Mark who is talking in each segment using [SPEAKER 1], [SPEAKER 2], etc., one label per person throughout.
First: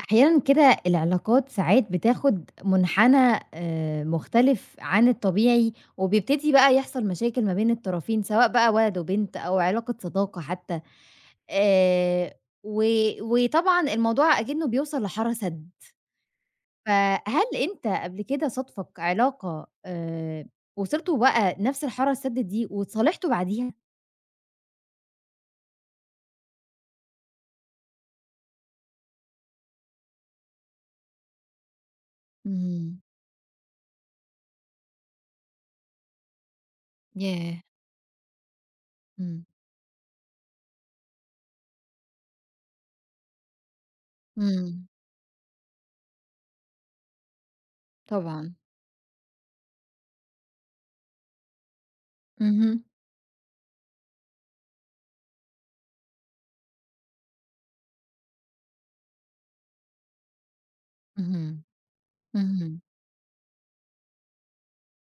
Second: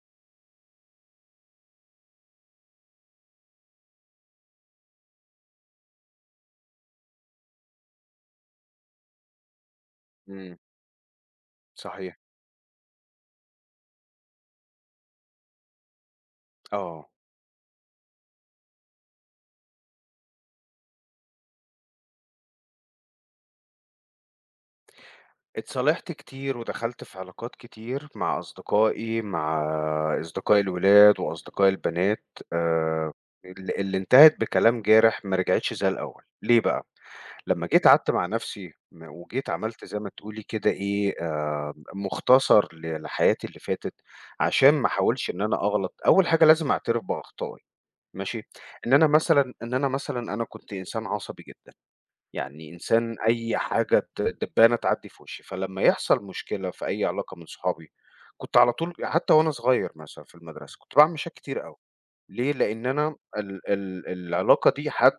[SPEAKER 1] أحيانًا كده العلاقات ساعات بتاخد منحنى مختلف عن الطبيعي، وبيبتدي بقى يحصل مشاكل ما بين الطرفين، سواء بقى ولد وبنت أو علاقة صداقة
[SPEAKER 2] إمم،
[SPEAKER 1] حتى.
[SPEAKER 2] صحيح،
[SPEAKER 1] آآ و وطبعًا الموضوع أكنه بيوصل لحارة سد،
[SPEAKER 2] آه،
[SPEAKER 1] فهل أنت قبل كده صادفك علاقة وصلتوا بقى نفس الحارة السد دي واتصالحتوا بعديها؟
[SPEAKER 2] اتصالحت كتير ودخلت في علاقات كتير مع أصدقائي، مع أصدقائي الولاد وأصدقائي البنات
[SPEAKER 1] إمم،
[SPEAKER 2] آآ، اللي انتهت بكلام جارح ما رجعتش زي الأول، ليه بقى؟
[SPEAKER 1] ياه!
[SPEAKER 2] لمّا جيت قعدت مع نفسي
[SPEAKER 1] إمم،
[SPEAKER 2] وجيت عملت زي ما تقولي كده إيه، مختصر لحياتي اللي فاتت، عشان ما
[SPEAKER 1] إمم،
[SPEAKER 2] احاولش إن أنا أغلط، أول حاجة لازم أعترف بأخطائي، ماشي؟
[SPEAKER 1] طبعًا.
[SPEAKER 2] إن أنا مثلًا أنا كنت إنسان عصبي جدًا. يعني
[SPEAKER 1] اهم،
[SPEAKER 2] إنسان أي حاجة دبّانة تعدّي في وشّي، فلمّا يحصل مشكلة في أي علاقة من صحابي، كنت على طول حتى وأنا صغير مثلًا في المدرسة، كنت باعمل مشاكل
[SPEAKER 1] اهم،
[SPEAKER 2] كتير أوي، ليه؟
[SPEAKER 1] اهم،
[SPEAKER 2] لإن أنا ال ال العلاقة دي حد،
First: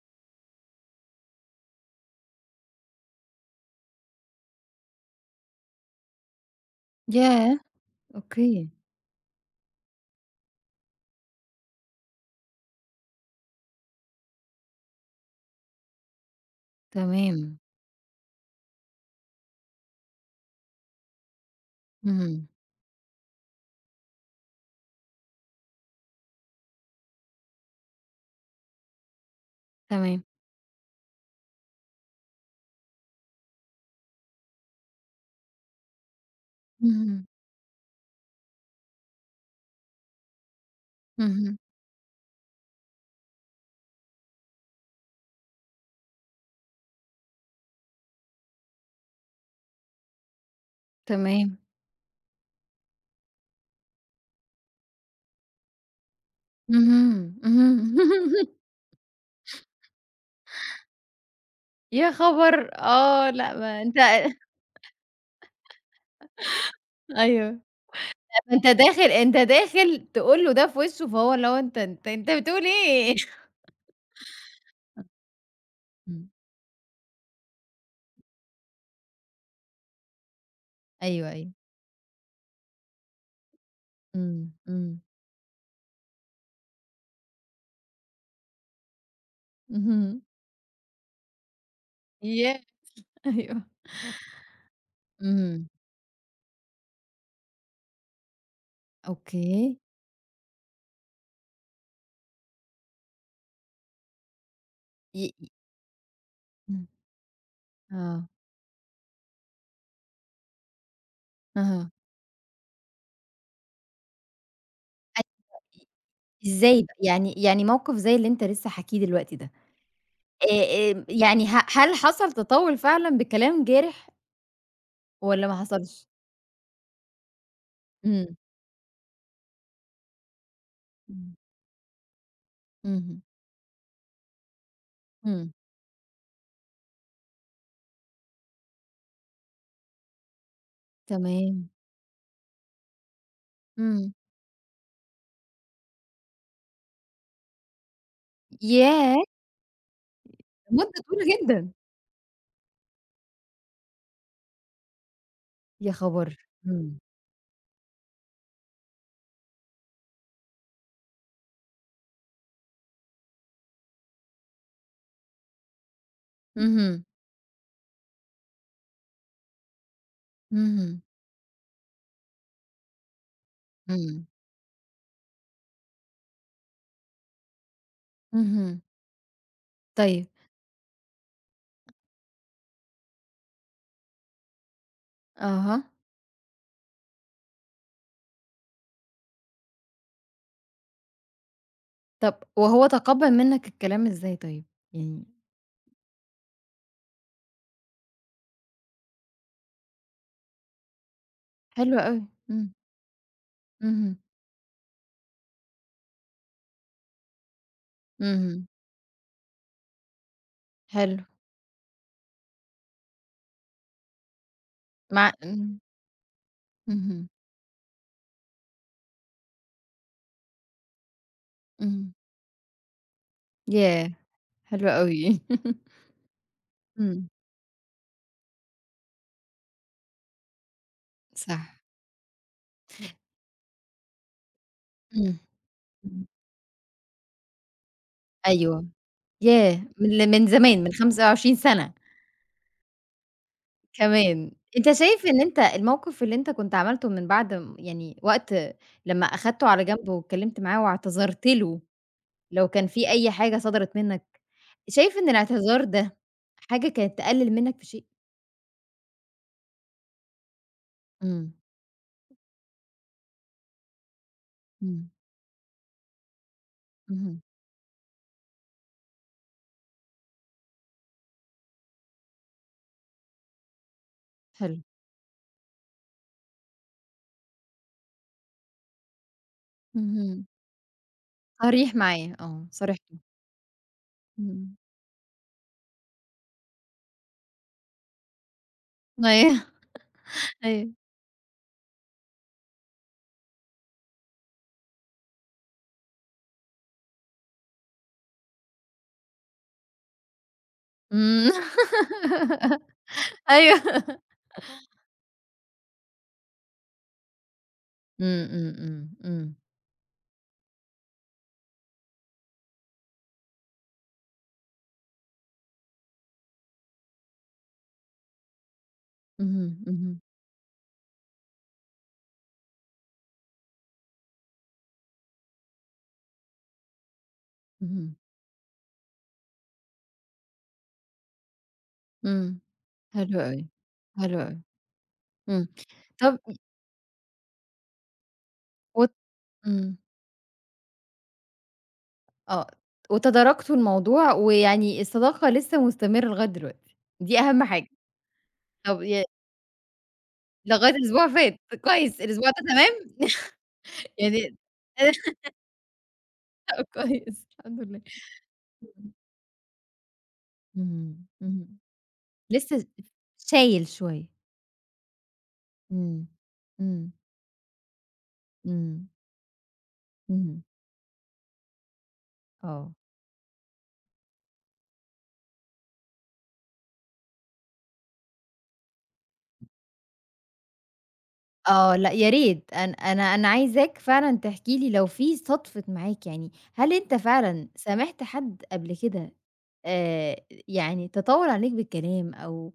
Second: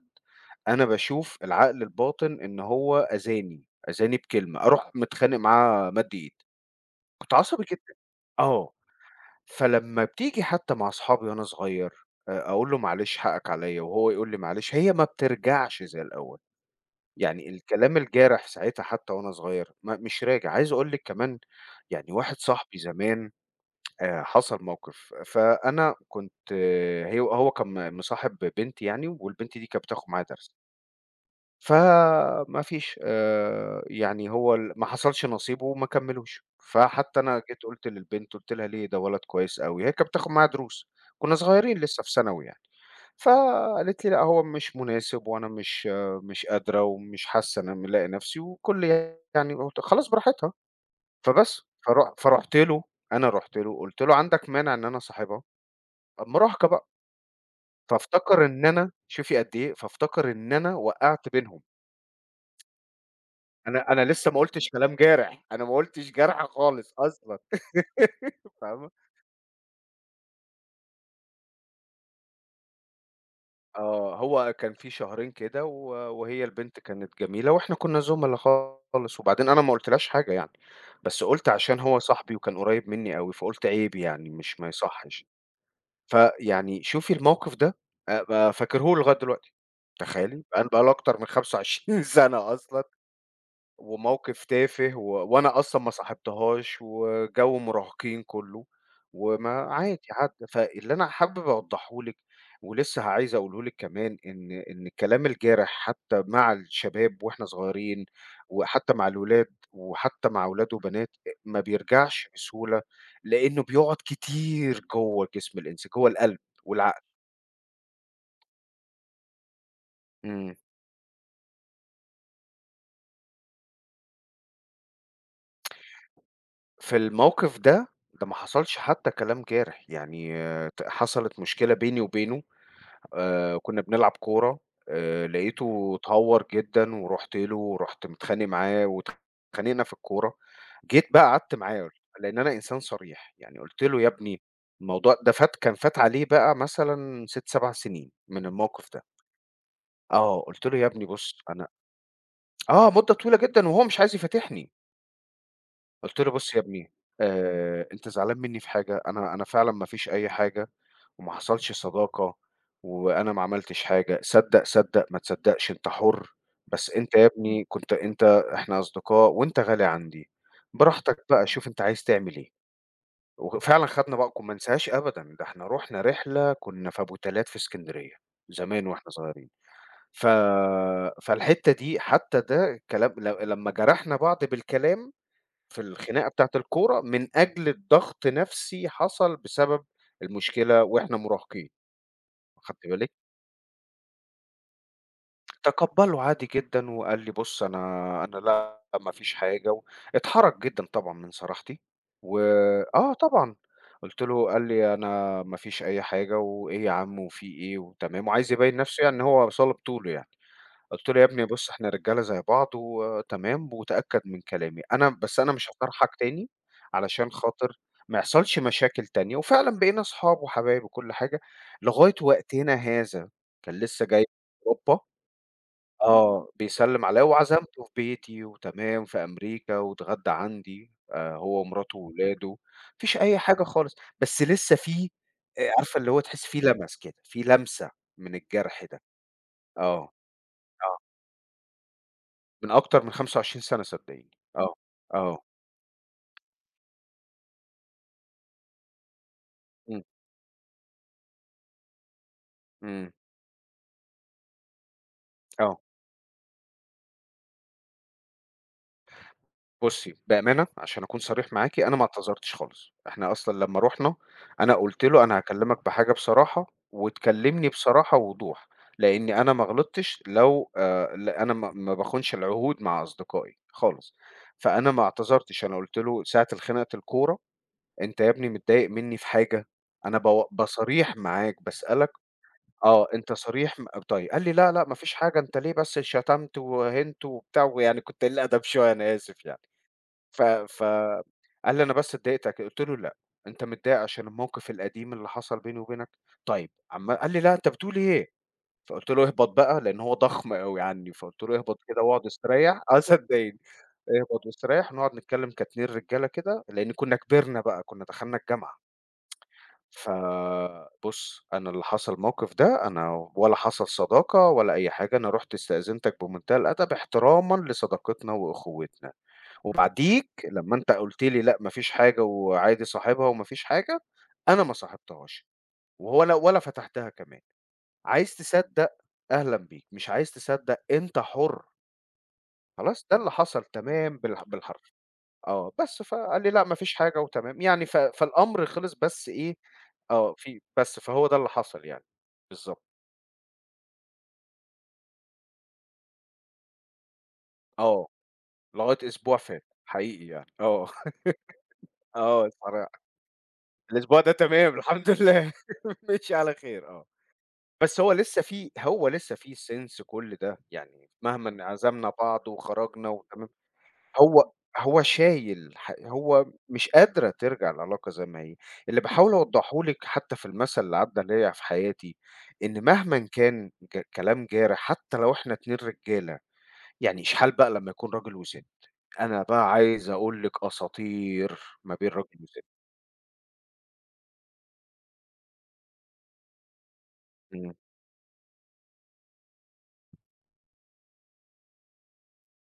[SPEAKER 2] أنا باشوف العقل الباطن إن هو أذاني، أذاني بكلمة، أروح متخانق معاه مَد إيد، كنت
[SPEAKER 1] ياه!
[SPEAKER 2] عصبي جدًا.
[SPEAKER 1] أوكي،
[SPEAKER 2] آه، فلمّا بتيجي حتى مع أصحابي وأنا صغير، أقول له: "معلش حقك عليّا." وهو يقول لي: "معلش." هي ما بترجعش زي الأول. يعني
[SPEAKER 1] تمام،
[SPEAKER 2] الكلام الجارح ساعتها حتى وأنا صغير ما مش راجع، عايز أقول لِك كمان يعني واحد
[SPEAKER 1] اهم،
[SPEAKER 2] صاحبي زمان حصل موقف، فأنا كنت آه، هو كان مصاحب بنت يعني والبنت دي كانت بتاخد
[SPEAKER 1] تمام،
[SPEAKER 2] معايا درس، فما فيش يعني هو ال ما حصلش نصيب وما كمّلوش، فحتى
[SPEAKER 1] اهم،
[SPEAKER 2] أنا جيت قُلت للبنت قُلت لها: "ليه ده ولد كويس أوي." هي كانت بتاخد معايا دروس، كنا
[SPEAKER 1] اهم،
[SPEAKER 2] صغيرين لسه في ثانوي يعني. فقالت لي: "لأ، هو مش مناسب وأنا مش مش قادرة ومش حاسة إن أنا ملاقي نفسي." وكل يعني قُلت خلاص براحتها،
[SPEAKER 1] تمام،
[SPEAKER 2] فبس. فرُحت له، أنا رُحت له قُلت له: "عندك مانع إن أنا أصاحبها؟" مراهقة بقى،
[SPEAKER 1] اهم، اهم.
[SPEAKER 2] فافتكر إن أنا شوفي قد إيه، فافتكر إن أنا وقّعت بينهم.
[SPEAKER 1] يا خبر! آه، لأ، ما
[SPEAKER 2] أنا
[SPEAKER 1] أنت
[SPEAKER 2] أنا لسه ما قُلتش كلام جارح، أنا ما قُلتش جارحة خالص أصلًا.
[SPEAKER 1] أيوه. ما أنت
[SPEAKER 2] فاهمة؟
[SPEAKER 1] داخل أنت داخل تقول له ده في وشه، فهو اللي هو أنت بتقول إيه؟
[SPEAKER 2] آه، هو كان في شهرين كده
[SPEAKER 1] إمم،
[SPEAKER 2] وهي البنت كانت جميلة وإحنا كُنّا زُملا خالص، وبعدين أنا ما قُلتلهاش حاجة يعني، بس
[SPEAKER 1] أيوه،
[SPEAKER 2] قُلت
[SPEAKER 1] أيوه،
[SPEAKER 2] عشان هو صاحبي وكان قريّب منّي أوي، فقُلت عيب يعني
[SPEAKER 1] إمم،
[SPEAKER 2] مش ما
[SPEAKER 1] إمم،
[SPEAKER 2] يصحّش. فيعني شوفي الموقف ده أ ب فاكره له لغاية دلوقتي،
[SPEAKER 1] اهم.
[SPEAKER 2] تخيّلي؟ بقى له أكتر من 25 سَنة
[SPEAKER 1] ياه!
[SPEAKER 2] أصلًا،
[SPEAKER 1] أيوه.
[SPEAKER 2] وموقف تافه وأنا
[SPEAKER 1] إمم،
[SPEAKER 2] أصلًا ما صاحبتهاش وجَو مراهقين كُلّه، وما
[SPEAKER 1] أوكي.
[SPEAKER 2] عادي عدّى. فاللي أنا حابب أوضّحه لِك ولسه عايز أقوله لِك كمان إن الكلام
[SPEAKER 1] ي ي
[SPEAKER 2] الجارح حتى مع
[SPEAKER 1] إمم،
[SPEAKER 2] الشباب وإحنا صغيرين،
[SPEAKER 1] آه،
[SPEAKER 2] وحتى مع الولاد وحتى مع ولاد وبنات ما
[SPEAKER 1] أها.
[SPEAKER 2] بيرجعش بسهولة، لإنه بيقعد كتير جوّه جسم
[SPEAKER 1] أيوه،
[SPEAKER 2] الإنسان، جوّه القلب
[SPEAKER 1] إزاي بقى؟
[SPEAKER 2] والعقل.
[SPEAKER 1] يعني يعني موقف زي اللي أنت لسه حاكيه دلوقتي ده.
[SPEAKER 2] إمم.
[SPEAKER 1] آآ، آمم، يعني هل حصل تطوّل فعلًا بكلام جارح والّا ما حصلش؟
[SPEAKER 2] في الموقف ده، ده ما
[SPEAKER 1] إمم،
[SPEAKER 2] حصلش حتى كلام جارح، يعني آه،
[SPEAKER 1] إمم،
[SPEAKER 2] حصلت مشكلة بيني وبينه،
[SPEAKER 1] اهم،
[SPEAKER 2] كُنّا بنلعب كورة،
[SPEAKER 1] إمم.
[SPEAKER 2] لقيته اتهوّر جدًا ورُحت له ورُحت متخانق معاه واتخانقنا في الكورة، جيت بقى قعدت
[SPEAKER 1] تمام.
[SPEAKER 2] معاه لإن أنا إنسان صريح، يعني قُلت له: "يا
[SPEAKER 1] إمم.
[SPEAKER 2] ابني الموضوع ده فات كان فات عليه بقى مثلًا 6، 7 سنين من الموقف ده."
[SPEAKER 1] ياه!
[SPEAKER 2] آه، قُلت له: "يا
[SPEAKER 1] مدة
[SPEAKER 2] ابني بُص
[SPEAKER 1] طويلة
[SPEAKER 2] أنا."
[SPEAKER 1] جدًا.
[SPEAKER 2] آه، مدة طويلة جدًا وهو مش عايز يفاتحني.
[SPEAKER 1] يا
[SPEAKER 2] قُلت له:
[SPEAKER 1] خبر!
[SPEAKER 2] "بُص يا ابني،
[SPEAKER 1] إمم،
[SPEAKER 2] أنت زعلان منّي في حاجة، أنا فعلًا ما فيش أي حاجة وما حصلش صداقة وأنا ما عملتش حاجة، صدّق، صدّق، ما تصدّقش أنت حُر، بس
[SPEAKER 1] اهم،
[SPEAKER 2] أنت يا ابني كنت أنت، إحنا أصدقاء وأنت غالي عندي،
[SPEAKER 1] اهم،
[SPEAKER 2] براحتك بقى شوف أنت عايز تعمل إيه." وفعلًا خدنا
[SPEAKER 1] إمم،
[SPEAKER 2] بقى ما انساهاش أبدًا، ده إحنا رُحنا رحلة كُنّا في أبو تلات في إسكندرية
[SPEAKER 1] اهم،
[SPEAKER 2] زمان وإحنا صغيرين. ف،
[SPEAKER 1] طيب،
[SPEAKER 2] فالحتّة دي حتّى ده كلام لمّا جرحنا بعض بالكلام في
[SPEAKER 1] أها.
[SPEAKER 2] الخناقة بتاعة الكورة من أجل الضغط نفسي حصل بسبب المشكلة وإحنا مراهقين،
[SPEAKER 1] طب
[SPEAKER 2] أخدتِ
[SPEAKER 1] وهو
[SPEAKER 2] بالِك؟
[SPEAKER 1] تقبّل منك الكلام إزاي طيب؟ يعني
[SPEAKER 2] تقبّله عادي جدًا وقال لي: "بُص أنا، لأ، ما فيش حاجة." اتحرج جدًا طبعًا من صراحتي.
[SPEAKER 1] حلو أوي.
[SPEAKER 2] و
[SPEAKER 1] إمم،
[SPEAKER 2] آه طبعًا،
[SPEAKER 1] اهم،
[SPEAKER 2] قُلت له قال لي: "أنا ما فيش أي حاجة وإيه يا عم وفي إيه وتمام." وعايز
[SPEAKER 1] اهم،
[SPEAKER 2] يبيّن نفسه يعني إن هو صلب طوله يعني. قُلت له:
[SPEAKER 1] حلو،
[SPEAKER 2] "يا ابني بُص إحنا رجالة زي بعض وتمام وتأكد من كلامي،
[SPEAKER 1] مع
[SPEAKER 2] أنا مش
[SPEAKER 1] إمم،
[SPEAKER 2] هاطارحك تاني
[SPEAKER 1] اهم،
[SPEAKER 2] علشان خاطر ما يحصلش مشاكل تانية." وفعلًا بقينا أصحاب وحبايب وكل حاجة
[SPEAKER 1] اهم.
[SPEAKER 2] لغاية وقتنا هذا، كان لسه
[SPEAKER 1] ياه!
[SPEAKER 2] جاي من
[SPEAKER 1] حلو
[SPEAKER 2] أوروبا،
[SPEAKER 1] أوي.
[SPEAKER 2] آه، بيسلّم
[SPEAKER 1] إمم،
[SPEAKER 2] عليّا وعزمته في بيتي وتمام في أمريكا واتغدى عندي هو
[SPEAKER 1] صح،
[SPEAKER 2] ومراته وولاده، ما فيش أي حاجة خالص، بس لسه في
[SPEAKER 1] إمم.
[SPEAKER 2] عارفة اللي هو
[SPEAKER 1] إمم.
[SPEAKER 2] تحسّي في لَمَس كده، في لمسة من الجرح
[SPEAKER 1] أيوه.
[SPEAKER 2] ده.
[SPEAKER 1] ياه!
[SPEAKER 2] آه،
[SPEAKER 1] من زمان، من
[SPEAKER 2] آه.
[SPEAKER 1] 25 سَنة
[SPEAKER 2] من أكتر من 25 سَنة صدّقيني،
[SPEAKER 1] كمان.
[SPEAKER 2] آه،
[SPEAKER 1] أنت شايف
[SPEAKER 2] آه،
[SPEAKER 1] إن أنت الموقِف اللي أنت كنت عملته من بعد يعني وقت لمّا أخدته على
[SPEAKER 2] إمم،
[SPEAKER 1] جنب واتكلّمت معاه واعتذرت له لو كان في
[SPEAKER 2] إمم،
[SPEAKER 1] أي حاجة صدرت منّك، شايف إن
[SPEAKER 2] آه.
[SPEAKER 1] الاعتذار ده حاجة كانت تقلِّل منّك في شيء؟
[SPEAKER 2] بُصّي، بأمانة عشان أكون
[SPEAKER 1] إمم،
[SPEAKER 2] صريح معاكِ، أنا ما اعتذرتش خالص، إحنا أصلًا لمّا رُحنا أنا قُلت
[SPEAKER 1] إمم،
[SPEAKER 2] له: "أنا هاكلّمك بحاجة بصراحة
[SPEAKER 1] اهم،
[SPEAKER 2] وتكلّمني بصراحة ووضوح، لإن أنا ما غلطتش لو ل أنا ما باخونش العهود مع أصدقائي خالص."
[SPEAKER 1] حلو.
[SPEAKER 2] فأنا ما اعتذرتش، أنا قُلت له ساعة الخناقة الكورة: "أنت يا ابني متضايق منّي في حاجة؟ أنا
[SPEAKER 1] اهم.
[SPEAKER 2] باو بصريح معاك،
[SPEAKER 1] صريح
[SPEAKER 2] باسألك."
[SPEAKER 1] معاه آه،
[SPEAKER 2] آه،
[SPEAKER 1] صارحته.
[SPEAKER 2] أنت صريح طيب، قال لي: "لأ،
[SPEAKER 1] إمم.
[SPEAKER 2] لأ، ما فيش حاجة، أنت ليه بس شتمت وهِنت وبتاع." ويعني كنت قليل أدب شوية، أنا
[SPEAKER 1] أيوه،
[SPEAKER 2] آسف يعني. ف، ف،
[SPEAKER 1] أيوه.
[SPEAKER 2] قال لي: "أنا بس اتضايقتك." قُلت له: "لأ، أنت متضايق عشان الموقف القديم اللي حصل بيني وبينك؟ طيب." قال لي: "لأ، أنت بتقول إيه؟" فقُلت له: "اهبط بقى." لإن هو ضخم أوي عني، فقُلت
[SPEAKER 1] إمم.
[SPEAKER 2] له: "اهبط كده واقعد استريّح." آه، صدّقني.
[SPEAKER 1] أيوه.
[SPEAKER 2] "اهبط واستريّح ونقعد نتكلم كاتنين رجالة كده." لإن كُنّا كبرنا بقى، كُنّا
[SPEAKER 1] إمم،
[SPEAKER 2] دخلنا
[SPEAKER 1] إمم،
[SPEAKER 2] الجامعة.
[SPEAKER 1] إمم، إمم.
[SPEAKER 2] فبُص، أنا اللي حصل الموقف ده، أنا ولا حصل صداقة ولا أي حاجة، أنا رُحت استأذنتك بمنتهى الأدب احترامًا لصداقتنا وأخوتنا،
[SPEAKER 1] اهم، اهم،
[SPEAKER 2] وبعديك لمّا أنت قُلت لي: "لأ، ما فيش حاجة وعادي صاحبها وما فيش حاجة." أنا ما صاحبتهاش ولا فتحتها كمان.
[SPEAKER 1] اهم.
[SPEAKER 2] عايز تصدق أهلًا بيك، مش عايز تصدق أنت حُر.
[SPEAKER 1] إمم،
[SPEAKER 2] خلاص، ده اللي
[SPEAKER 1] حلو
[SPEAKER 2] حصل
[SPEAKER 1] أوي،
[SPEAKER 2] تمام
[SPEAKER 1] حلو
[SPEAKER 2] بالح
[SPEAKER 1] أوي،
[SPEAKER 2] بالحرف.
[SPEAKER 1] إمم.
[SPEAKER 2] آه، بس
[SPEAKER 1] طب
[SPEAKER 2] فقال لي: "لأ، ما فيش حاجة وتمام." يعني ف، فالأمر خلص
[SPEAKER 1] وت
[SPEAKER 2] بس إيه،
[SPEAKER 1] إمم،
[SPEAKER 2] آه، في بس فهو ده اللي حصل يعني،
[SPEAKER 1] آه،
[SPEAKER 2] بالضبط.
[SPEAKER 1] وتداركتوا الموضوع ويعني الصداقة لسه مستمرة لغاية دلوقتي، دي أهم حاجة.
[SPEAKER 2] آه، لغاية
[SPEAKER 1] طب
[SPEAKER 2] أسبوع فات حقيقي يعني، آه.
[SPEAKER 1] لغاية أسبوع فات، كويس،
[SPEAKER 2] آه،
[SPEAKER 1] الأسبوع ده
[SPEAKER 2] الصراحة
[SPEAKER 1] تمام؟
[SPEAKER 2] الأسبوع ده
[SPEAKER 1] يعني
[SPEAKER 2] تمام الحمد لله. مشي على خير، آه،
[SPEAKER 1] كويس، الحمد
[SPEAKER 2] بس
[SPEAKER 1] لله،
[SPEAKER 2] هو
[SPEAKER 1] إمم،
[SPEAKER 2] لسه في سِنْس كل ده، يعني
[SPEAKER 1] إمم،
[SPEAKER 2] مهما إن
[SPEAKER 1] إمم،
[SPEAKER 2] عزمنا بعض
[SPEAKER 1] لسه
[SPEAKER 2] وخرجنا وتمام
[SPEAKER 1] شايل شوية،
[SPEAKER 2] هو هو شايل ح
[SPEAKER 1] إمم،
[SPEAKER 2] هو مش
[SPEAKER 1] إمم،
[SPEAKER 2] قادرة ترجع العلاقة زي ما هي. اللي
[SPEAKER 1] إمم،
[SPEAKER 2] باحاول أوضّحه لِك حتى في
[SPEAKER 1] إمم،
[SPEAKER 2] المثل اللي عدّى عليَّ في حياتي، إن
[SPEAKER 1] آه.
[SPEAKER 2] مهمًا كان كلام جارح حتى لو إحنا 2 رجالة، يعني إشحال بقى لمّا يكون راجل وست. أنا بقى عايز أقول لِك أساطير ما
[SPEAKER 1] آه،
[SPEAKER 2] بين
[SPEAKER 1] لأ، يا
[SPEAKER 2] راجل
[SPEAKER 1] ريت،
[SPEAKER 2] وست.
[SPEAKER 1] أنا عايزاك فعلًا تحكي لي لو في صدفِت معاك، يعني هل أنت فعلًا
[SPEAKER 2] إمم.
[SPEAKER 1] سامحت حد قبل كده، آآ، يعني تطاول عليك بالكلام، أو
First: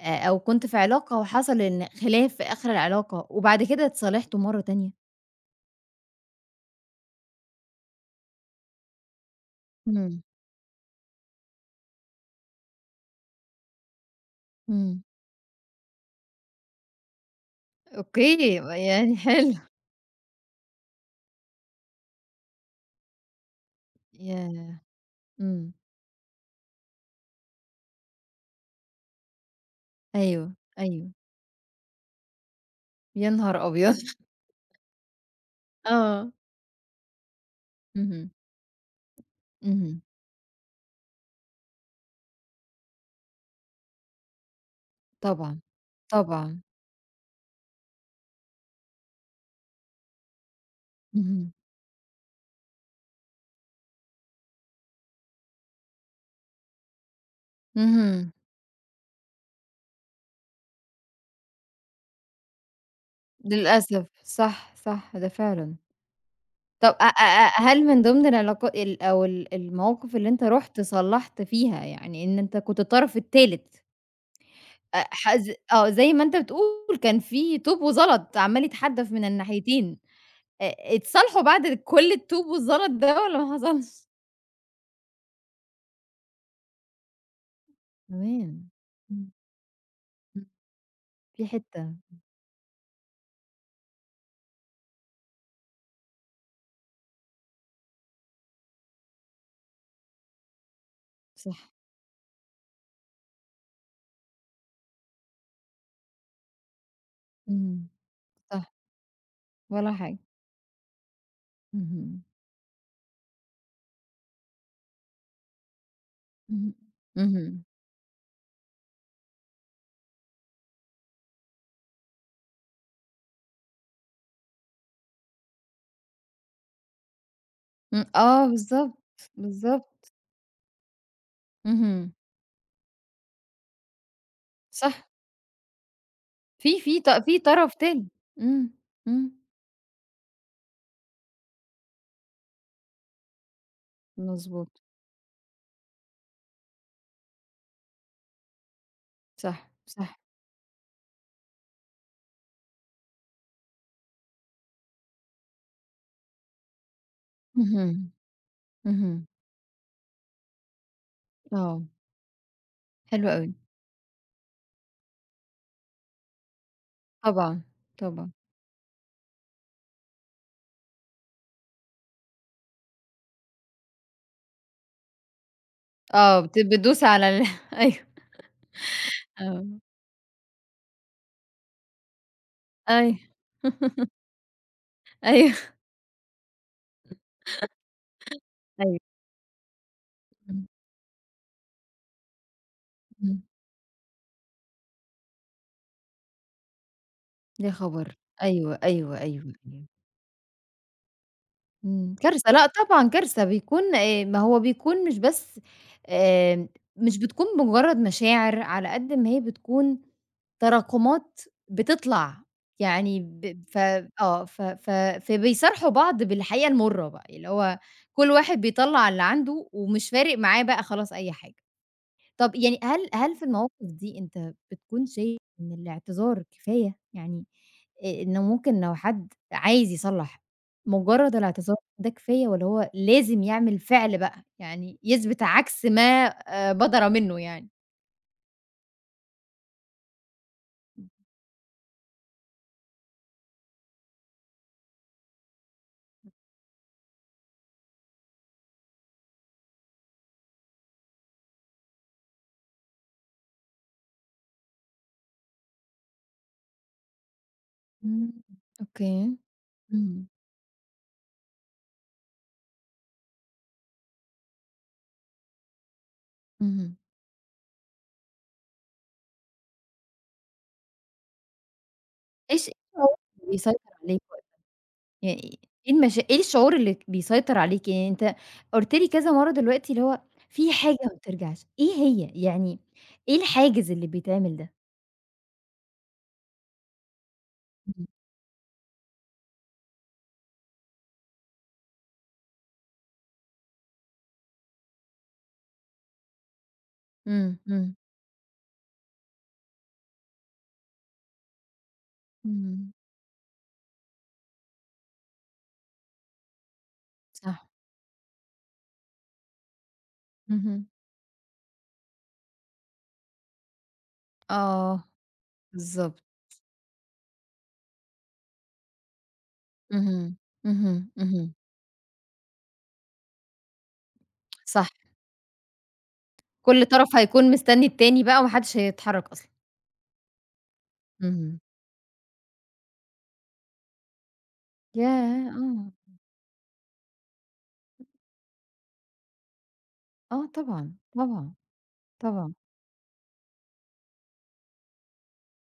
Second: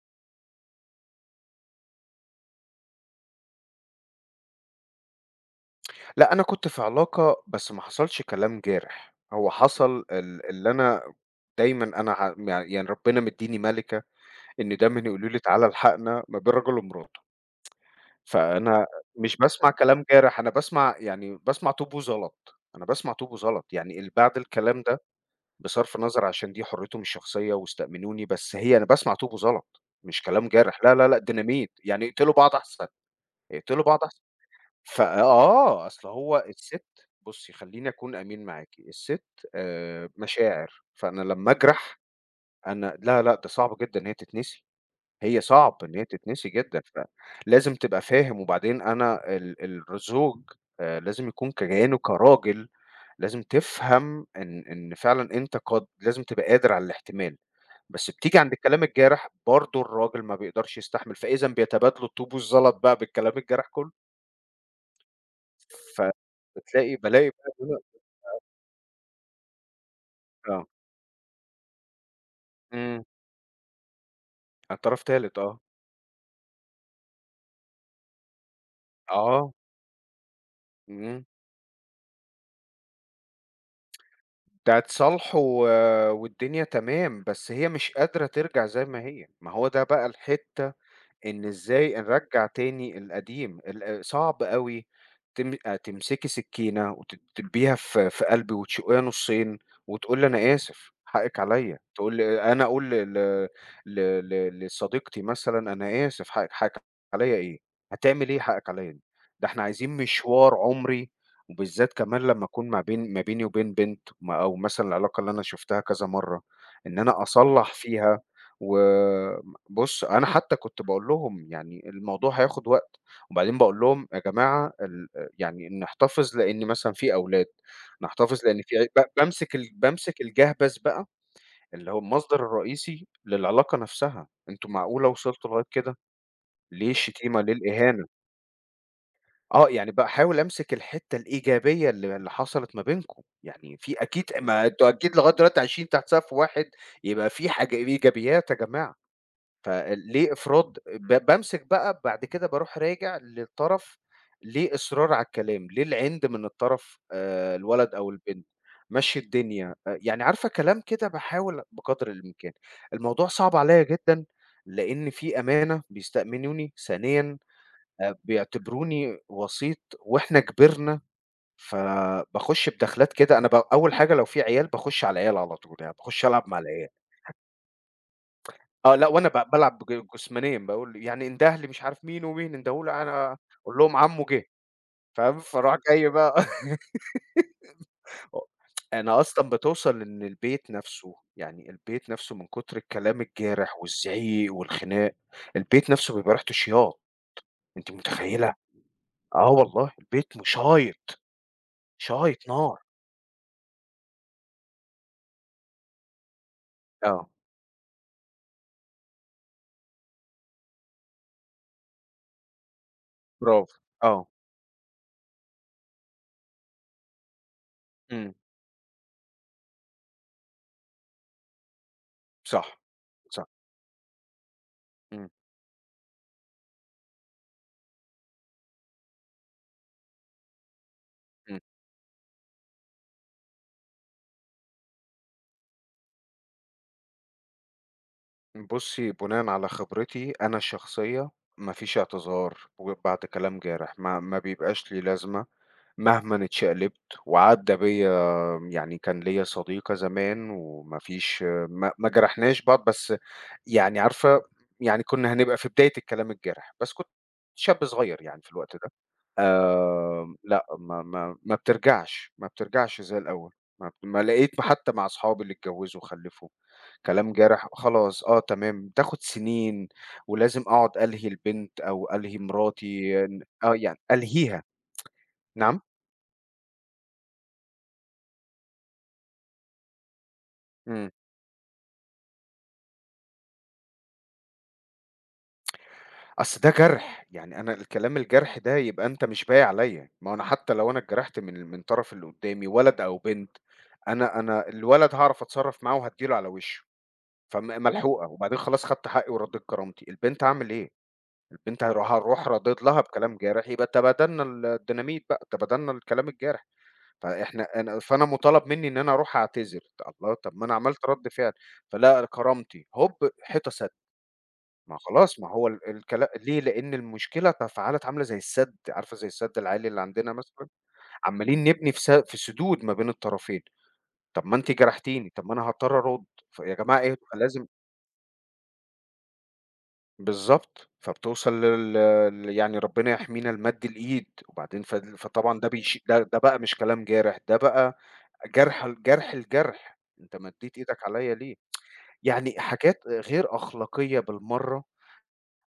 [SPEAKER 1] أو كنت في علاقة وحصل إن خلاف في آخر العلاقة وبعد كده اتصالحتوا مرّة تانية؟
[SPEAKER 2] لأ، أنا كنت في علاقة بس ما حصلش كلام جارح، هو حصل
[SPEAKER 1] إمم،
[SPEAKER 2] ال اللي أنا دايمًا أنا ع يعني ربنا مدّيني مَلِكة إن دايمًا
[SPEAKER 1] إمم.
[SPEAKER 2] يقولوا لي تعالَ الحقنا ما بين راجل ومراته.
[SPEAKER 1] أوكي،
[SPEAKER 2] فأنا
[SPEAKER 1] يعني
[SPEAKER 2] مش
[SPEAKER 1] حلو،
[SPEAKER 2] باسمع كلام جارح، أنا باسمع يعني باسمع طوب وزلط، أنا باسمع طوب وزلط، يعني اللي بعد الكلام
[SPEAKER 1] ياه!
[SPEAKER 2] ده
[SPEAKER 1] إمم،
[SPEAKER 2] بصرف النظر عشان دي حريتهم الشخصية واستأمنوني، بس هي أنا باسمع طوب وزلط، مش كلام
[SPEAKER 1] أيوه،
[SPEAKER 2] جارح، لا، لا،
[SPEAKER 1] أيوه،
[SPEAKER 2] لأ، ديناميت، يعني اقتلوا بعض أحسن،
[SPEAKER 1] يا نهار
[SPEAKER 2] اقتلوا
[SPEAKER 1] أبيض!
[SPEAKER 2] بعض أحسن. ف آه، أصل
[SPEAKER 1] آه،
[SPEAKER 2] هو السِت، بُصّي خلّيني أكون
[SPEAKER 1] اهم،
[SPEAKER 2] أمين معاكِ، السِت
[SPEAKER 1] اهم،
[SPEAKER 2] مشاعر، فأنا لمّا أجرح أنا لا، لأ، ده صعب جدًا إن هي تتنسي. هي
[SPEAKER 1] طبعًا،
[SPEAKER 2] صعب إن هي تتنسي
[SPEAKER 1] طبعًا،
[SPEAKER 2] جدًا، فلازم تبقى فاهم، وبعدين أنا ال ال الزوج لازم يكون
[SPEAKER 1] اهم،
[SPEAKER 2] كيانه كراجل، لازم تفهم إن فعلًا أنت قد لازم تبقى قادر على الاحتمال، بس
[SPEAKER 1] اهم.
[SPEAKER 2] بتيجي عند الكلام الجارح برضه الراجل ما بيقدرش يستحمل، فإذًا بيتبادلوا الطوب والزلط بقى بالكلام الجارح كلّه،
[SPEAKER 1] للأسف، صح، صح، ده فعلًا. طب أ
[SPEAKER 2] بالاقي
[SPEAKER 1] أ أ
[SPEAKER 2] بقى إن أنا
[SPEAKER 1] هل من ضمن العلاقا ال أو المواقف اللي أنت
[SPEAKER 2] آه،
[SPEAKER 1] رُحت صلّحت فيها، يعني إن أنت كنت
[SPEAKER 2] إمم،
[SPEAKER 1] الطرف التالت،
[SPEAKER 2] على طرف
[SPEAKER 1] أ
[SPEAKER 2] تالت
[SPEAKER 1] حز
[SPEAKER 2] آه،
[SPEAKER 1] آه، زي ما أنت بتقول كان في طوب وزلط عمّال يتحدّف من
[SPEAKER 2] آه،
[SPEAKER 1] الناحيتين،
[SPEAKER 2] إمم.
[SPEAKER 1] اتصالحوا بعد كل الطوب والزلط ده والّا ما حصلش؟
[SPEAKER 2] ده اتصالحوا و، والدنيا تمام، بس هي مش قادرة ترجع
[SPEAKER 1] تمام.
[SPEAKER 2] زي ما هي،
[SPEAKER 1] إمم،
[SPEAKER 2] ما هو ده بقى
[SPEAKER 1] إمم،
[SPEAKER 2] الحتّة إن
[SPEAKER 1] في حتّة،
[SPEAKER 2] إزاي نرجّع تاني القديم، ال صعب أوي تم تمسكي سكينة وتدبيها في، في قلبي وتشقيها نُصّين وتقول لي أنا آسف، حقِّك
[SPEAKER 1] صح،
[SPEAKER 2] عليّا، تقول لي أنا أقول ل ل ل ل لصديقتي مثلًا أنا آسف حقِّك عليّا إيه،
[SPEAKER 1] إمم،
[SPEAKER 2] هتعمل إيه حقِّك
[SPEAKER 1] صح،
[SPEAKER 2] عليّا دي، ده إحنا عايزين
[SPEAKER 1] ولا حاجة.
[SPEAKER 2] مشوار عُمري، وبالذات كمان
[SPEAKER 1] اهم،
[SPEAKER 2] لمّا أكون ما بين ما بيني وبين بنت أو مثلًا العلاقة اللي أنا شُفتها كذا مرّة،
[SPEAKER 1] اهم،
[SPEAKER 2] إن أنا
[SPEAKER 1] اهم،
[SPEAKER 2] أصلّح فيها و، بُص، أنا حتى كنت باقول لهم يعني الموضوع هياخد وقت، وبعدين باقول لهم يا جماعة ال، يعني نحتفظ لإن مثلًا في أولاد،
[SPEAKER 1] إمم،
[SPEAKER 2] نحتفظ
[SPEAKER 1] آه
[SPEAKER 2] لإن في عي ب
[SPEAKER 1] بالضبط،
[SPEAKER 2] بامسك
[SPEAKER 1] بالضبط،
[SPEAKER 2] بامسك الجهبذ بقى اللي هو
[SPEAKER 1] اهم،
[SPEAKER 2] المصدر الرئيسي للعلاقة نفسها، أنتم
[SPEAKER 1] صح.
[SPEAKER 2] معقولة وصلتوا لغاية كده!
[SPEAKER 1] في
[SPEAKER 2] ليه
[SPEAKER 1] في ط في
[SPEAKER 2] الشتيمة، ليه
[SPEAKER 1] طرف
[SPEAKER 2] الإهانة؟
[SPEAKER 1] تاني. إمم، إمم.
[SPEAKER 2] آه، يعني باحاول أمسك الحتة الإيجابية اللي حصلت ما بينكم، يعني في أكيد ما
[SPEAKER 1] مضبوط.
[SPEAKER 2] أنتم أكيد لغاية دلوقتي عايشين تحت سقف واحد، يبقى في حاجة إيجابيات يا جماعة.
[SPEAKER 1] صح، صح.
[SPEAKER 2] فليه إفراط بامسك بقى بعد كده باروح راجع للطرف، ليه إصرار على الكلام، ليه العِند من الطرف الولد أو
[SPEAKER 1] اهم،
[SPEAKER 2] البنت، مشّي
[SPEAKER 1] اهم.
[SPEAKER 2] الدنيا، يعني عارفة كلام كده باحاول
[SPEAKER 1] آه،
[SPEAKER 2] بقدر الإمكان. الموضوع
[SPEAKER 1] حلو أوي.
[SPEAKER 2] صعب عليّا جدًا، لإن في أمانة بيستأمنوني، ثانيًا
[SPEAKER 1] طبعًا، طبعًا.
[SPEAKER 2] بيعتبروني وسيط وإحنا كبرنا، فباخُش بدخلات كده أنا أول حاجة لو في عيال باخُش على العيال على طول، يعني باخُش
[SPEAKER 1] آه،
[SPEAKER 2] ألعب
[SPEAKER 1] بت
[SPEAKER 2] مع العيال.
[SPEAKER 1] بتدوس على ال أيوه.
[SPEAKER 2] آه، لأ، وأنا
[SPEAKER 1] آه.
[SPEAKER 2] بالعب جسمانيًا، باقول له يعني انده لي مش عارف مين ومين، اندهوا له
[SPEAKER 1] أيوه،
[SPEAKER 2] أنا أقول لهم عمه جِه، فاهم،
[SPEAKER 1] أيوه،
[SPEAKER 2] فاروح جاي بقى.
[SPEAKER 1] أيوه.
[SPEAKER 2] أنا أصلًا بتوصل إن
[SPEAKER 1] إمم،
[SPEAKER 2] البيت نفسه، يعني البيت نفسه من كتر الكلام
[SPEAKER 1] إمم.
[SPEAKER 2] الجارح والزعيق والخناق، البيت نفسه بيبقى ريحته شياط،
[SPEAKER 1] يا
[SPEAKER 2] أنتِ
[SPEAKER 1] خبر!
[SPEAKER 2] متخيلة؟
[SPEAKER 1] أيوه، أيوه، أيوه،
[SPEAKER 2] آه
[SPEAKER 1] أيوه.
[SPEAKER 2] والله، البيت شايط،
[SPEAKER 1] إمم،
[SPEAKER 2] شايط
[SPEAKER 1] كارثة، لأ
[SPEAKER 2] نار.
[SPEAKER 1] طبعًا كارثة، بيكون ما هو بيكون مش بس، آآ مش
[SPEAKER 2] آه،
[SPEAKER 1] بتكون بمجرد مشاعر على قد ما هي بتكون تراكمات بتطلع، يعني ب
[SPEAKER 2] برافو،
[SPEAKER 1] ف
[SPEAKER 2] آه،
[SPEAKER 1] آه، ف ف فبيصارحوا بعض بالحقيقة المُرة بقى، اللي هو كل
[SPEAKER 2] إمم،
[SPEAKER 1] واحد بيطلّع اللي عنده ومش فارق معاه بقى خلاص أي حاجة. طب
[SPEAKER 2] صح،
[SPEAKER 1] يعني هل هل
[SPEAKER 2] صح،
[SPEAKER 1] في المواقف دي أنت بتكون
[SPEAKER 2] إمم، إمم.
[SPEAKER 1] شايف إن الاعتذار كفاية؟ يعني إنه ممكن لو حد عايز يصلّح، مجرّد الاعتذار ده كفاية والّا هو لازم يعمل فعل بقى، يعني يثبت عكس ما بَدَر منّه يعني؟
[SPEAKER 2] بُصّي، بناءً على خبرتي أنا الشخصية، ما فيش اعتذار و بعد كلام جارح، ما بيبقاش ليه لازمة مهمًا اتشقلبت وعدّى بيّا يعني كان ليّا صديقة زمان وما فيش ما جرحناش بعض، بس يعني عارفة يعني كنا هنبقى في بداية الكلام الجارح، بس كنت شاب صغير
[SPEAKER 1] إمم،
[SPEAKER 2] يعني في الوقت ده.
[SPEAKER 1] أوكي. إمم،
[SPEAKER 2] لأ، ما بترجعش، ما بترجعش زي الأول، ما لقيت حتى مع أصحابي اللي اتجوّزوا وخلّفوا
[SPEAKER 1] اهم.
[SPEAKER 2] كلام جارح خلاص آه تمام، تاخد سنين ولازم أقعد ألهي البنت أو ألهي
[SPEAKER 1] إيه
[SPEAKER 2] مراتي
[SPEAKER 1] اللي
[SPEAKER 2] آه
[SPEAKER 1] بيسيطر
[SPEAKER 2] يعني
[SPEAKER 1] عليك؟
[SPEAKER 2] ألهيها،
[SPEAKER 1] يعني
[SPEAKER 2] نعم؟
[SPEAKER 1] إيه الشعور اللي بيسيطر عليكِ؟ يعني أنت قُلت لي كذا مرّة دلوقتي، اللي هو في حاجة
[SPEAKER 2] إمم،
[SPEAKER 1] ما بترجعش، إيه هي؟ يعني إيه الحاجز اللي بيتعمل ده؟
[SPEAKER 2] أصل ده جرح، يعني أنا
[SPEAKER 1] إمم.
[SPEAKER 2] الكلام الجرح ده يبقى أنت مش باقي عليّا، ما هو أنا حتى لو أنا اتجرحت من طرف اللي قدامي ولد أو بنت، أنا الولد هاعرف أتصرّف معاه وهادّي له على وشه،
[SPEAKER 1] إمم، إمم.
[SPEAKER 2] ملحوقة، وبعدين خلاص خدت حقي وردّيت كرامتي، البنت هاعمل إيه؟ البنت هاروح ردّيت
[SPEAKER 1] إمم،
[SPEAKER 2] لها بكلام جارح، يبقى تبادلنا الديناميت بقى، تبادلنا الكلام الجارح. فإحنا
[SPEAKER 1] صح.
[SPEAKER 2] أنا فأنا مُطالب منّي إن أنا أروح أعتذر، الله! طَب ما أنا
[SPEAKER 1] اهم.
[SPEAKER 2] عملت رَد فعل، فلأ كرامتي، هوب حيطة سد، ما
[SPEAKER 1] آه،
[SPEAKER 2] خلاص ما هو ال
[SPEAKER 1] بالضبط.
[SPEAKER 2] الكلا ليه؟ لإن المشكلة تفاعلت عاملة زي السد، عارفة زي السد العالي اللي عندنا
[SPEAKER 1] اهم،
[SPEAKER 2] مثلًا،
[SPEAKER 1] اهم، اهم.
[SPEAKER 2] عمّالين نبني في سدود ما بين الطرفين، طَب ما أنتِ
[SPEAKER 1] صح.
[SPEAKER 2] جرحتيني، طَب ما أنا هاضطر أرُد، فيا
[SPEAKER 1] كل
[SPEAKER 2] جماعة
[SPEAKER 1] طرف
[SPEAKER 2] اهدوا
[SPEAKER 1] هيكون
[SPEAKER 2] فلازم
[SPEAKER 1] مستني التاني بقى وما حدش هيتحرّك أصلًا.
[SPEAKER 2] بالضبط، فبتوصل
[SPEAKER 1] اهم.
[SPEAKER 2] لل ل يعني ربنا يحمينا لمَد الإيد، وبعدين
[SPEAKER 1] ياه!
[SPEAKER 2] فطبعًا ده
[SPEAKER 1] آه،
[SPEAKER 2] بيش ده ده بقى مش كلام جارح، ده بقى جرح الجرح، أنت
[SPEAKER 1] آه
[SPEAKER 2] مدّيت
[SPEAKER 1] طبعًا،
[SPEAKER 2] إيدك عليّا
[SPEAKER 1] طبعًا،
[SPEAKER 2] ليه؟
[SPEAKER 1] طبعًا.
[SPEAKER 2] يعني حاجات غير أخلاقية بالمرّة،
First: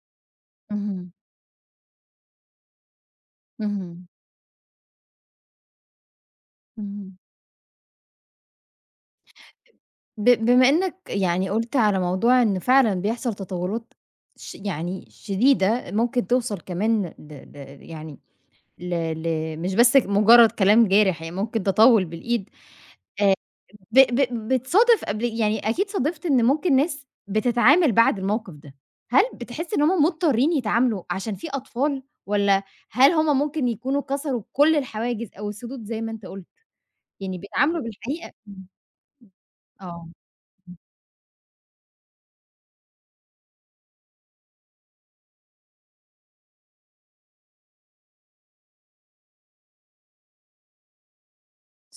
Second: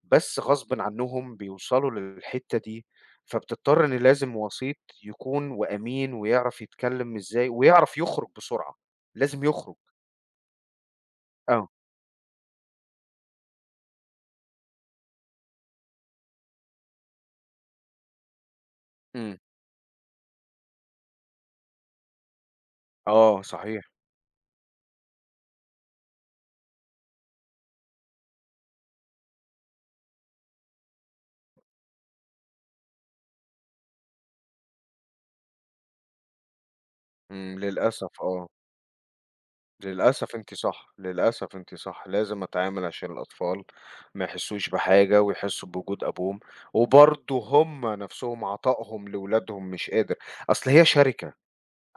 [SPEAKER 2] بس غصبٍ
[SPEAKER 1] اهم،
[SPEAKER 2] عنّهم بيوصلوا للحتّة دي، فبتضطر إن
[SPEAKER 1] اهم،
[SPEAKER 2] لازم وسيط يكون وأمين ويعرف يتكلّم
[SPEAKER 1] اهم.
[SPEAKER 2] إزاي ويعرف يخرج بسرعة، لازم يخرج.
[SPEAKER 1] ب بما إنك يعني
[SPEAKER 2] آه.
[SPEAKER 1] قُلت على موضوع إن فعلًا بيحصل تطوّرات، يعني شديدة ممكن توصل كمان ل ل يعني ل
[SPEAKER 2] إمم.
[SPEAKER 1] ل مش بس مجرّد كلام جارح، يعني ممكن تطوّل بالإيد، آآ
[SPEAKER 2] آه صحيح.
[SPEAKER 1] ب ب بتصادف قبل، يعني أكيد صادفت إن ممكن ناس بتتعامل بعد الموقف ده، هل بتحس إن هم مضطرين يتعاملوا عشان في أطفال والّا هل هم ممكن يكونوا كسروا كل الحواجز أو السدود زي ما أنت قُلت؟ يعني
[SPEAKER 2] إمم،
[SPEAKER 1] بيتعاملوا
[SPEAKER 2] للأسف
[SPEAKER 1] بالحقيقة
[SPEAKER 2] آه.
[SPEAKER 1] إمم، آه،
[SPEAKER 2] للأسف أنتِ
[SPEAKER 1] إمم،
[SPEAKER 2] صح، للأسف أنتِ صح، لازم أتعامل عشان الأطفال ما يحسّوش بحاجة ويحسّوا بوجود أبوهم، وبرضه هم نَفْسهم عطائهم لولادهم مش قادر، أصل هي شركة،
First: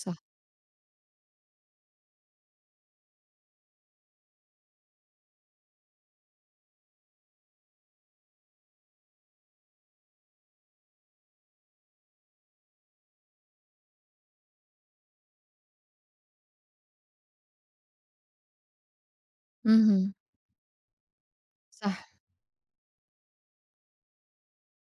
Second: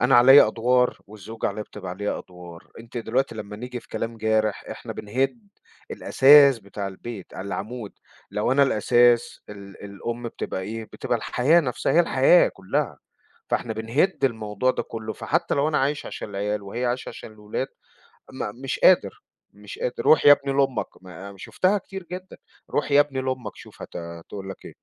[SPEAKER 2] أنا عليّا أدوار والزوجة عليها بتبقى عليها أدوار، أنتِ دلوقتي لمّا نيجي في كلام جارح إحنا بنهِد الأساس بتاع البيت، العمود، لو أنا الأساس الأم بتبقى إيه، بتبقى الحياة نَفْسها، هي الحياة كُلّها، فإحنا بنهِد الموضوع ده كُلّه، فحتى لو أنا عايش عشان العيال وهي عايشة عشان الولاد ما مش قادر، مش قادر،
[SPEAKER 1] اهم.
[SPEAKER 2] روح يا ابني لأمك، ما شُفتها كتير
[SPEAKER 1] صح،
[SPEAKER 2] جدًا، روح يا ابني لأمك شوف هتقول لك إيه،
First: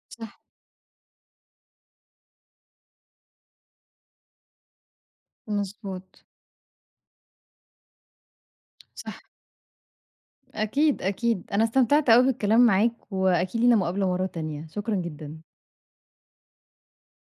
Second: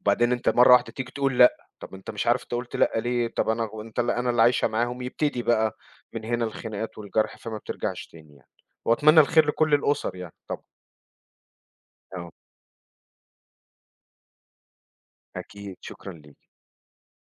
[SPEAKER 2] وبعدين
[SPEAKER 1] صح،
[SPEAKER 2] أنت مرّة واحدة تيجي تقول لأ، طَب أنت مش عارف أنت قُلت لأ ليه، طَب أنا اللي عايشة معاهم، يبتدي بقى
[SPEAKER 1] مضبوط،
[SPEAKER 2] من هنا الخناقات والجرح، فما بترجعش تاني يعني،
[SPEAKER 1] صح،
[SPEAKER 2] وأتمنى الخير لكل الأُسر يعني طبعًا،
[SPEAKER 1] أكيد، أكيد. أنا استمتعت أوي
[SPEAKER 2] آه،
[SPEAKER 1] بالكلام معاك، وأكيد لينا مقابلة مرة تانية. شكرًا جدًا.
[SPEAKER 2] أكيد، شكرًا ليك.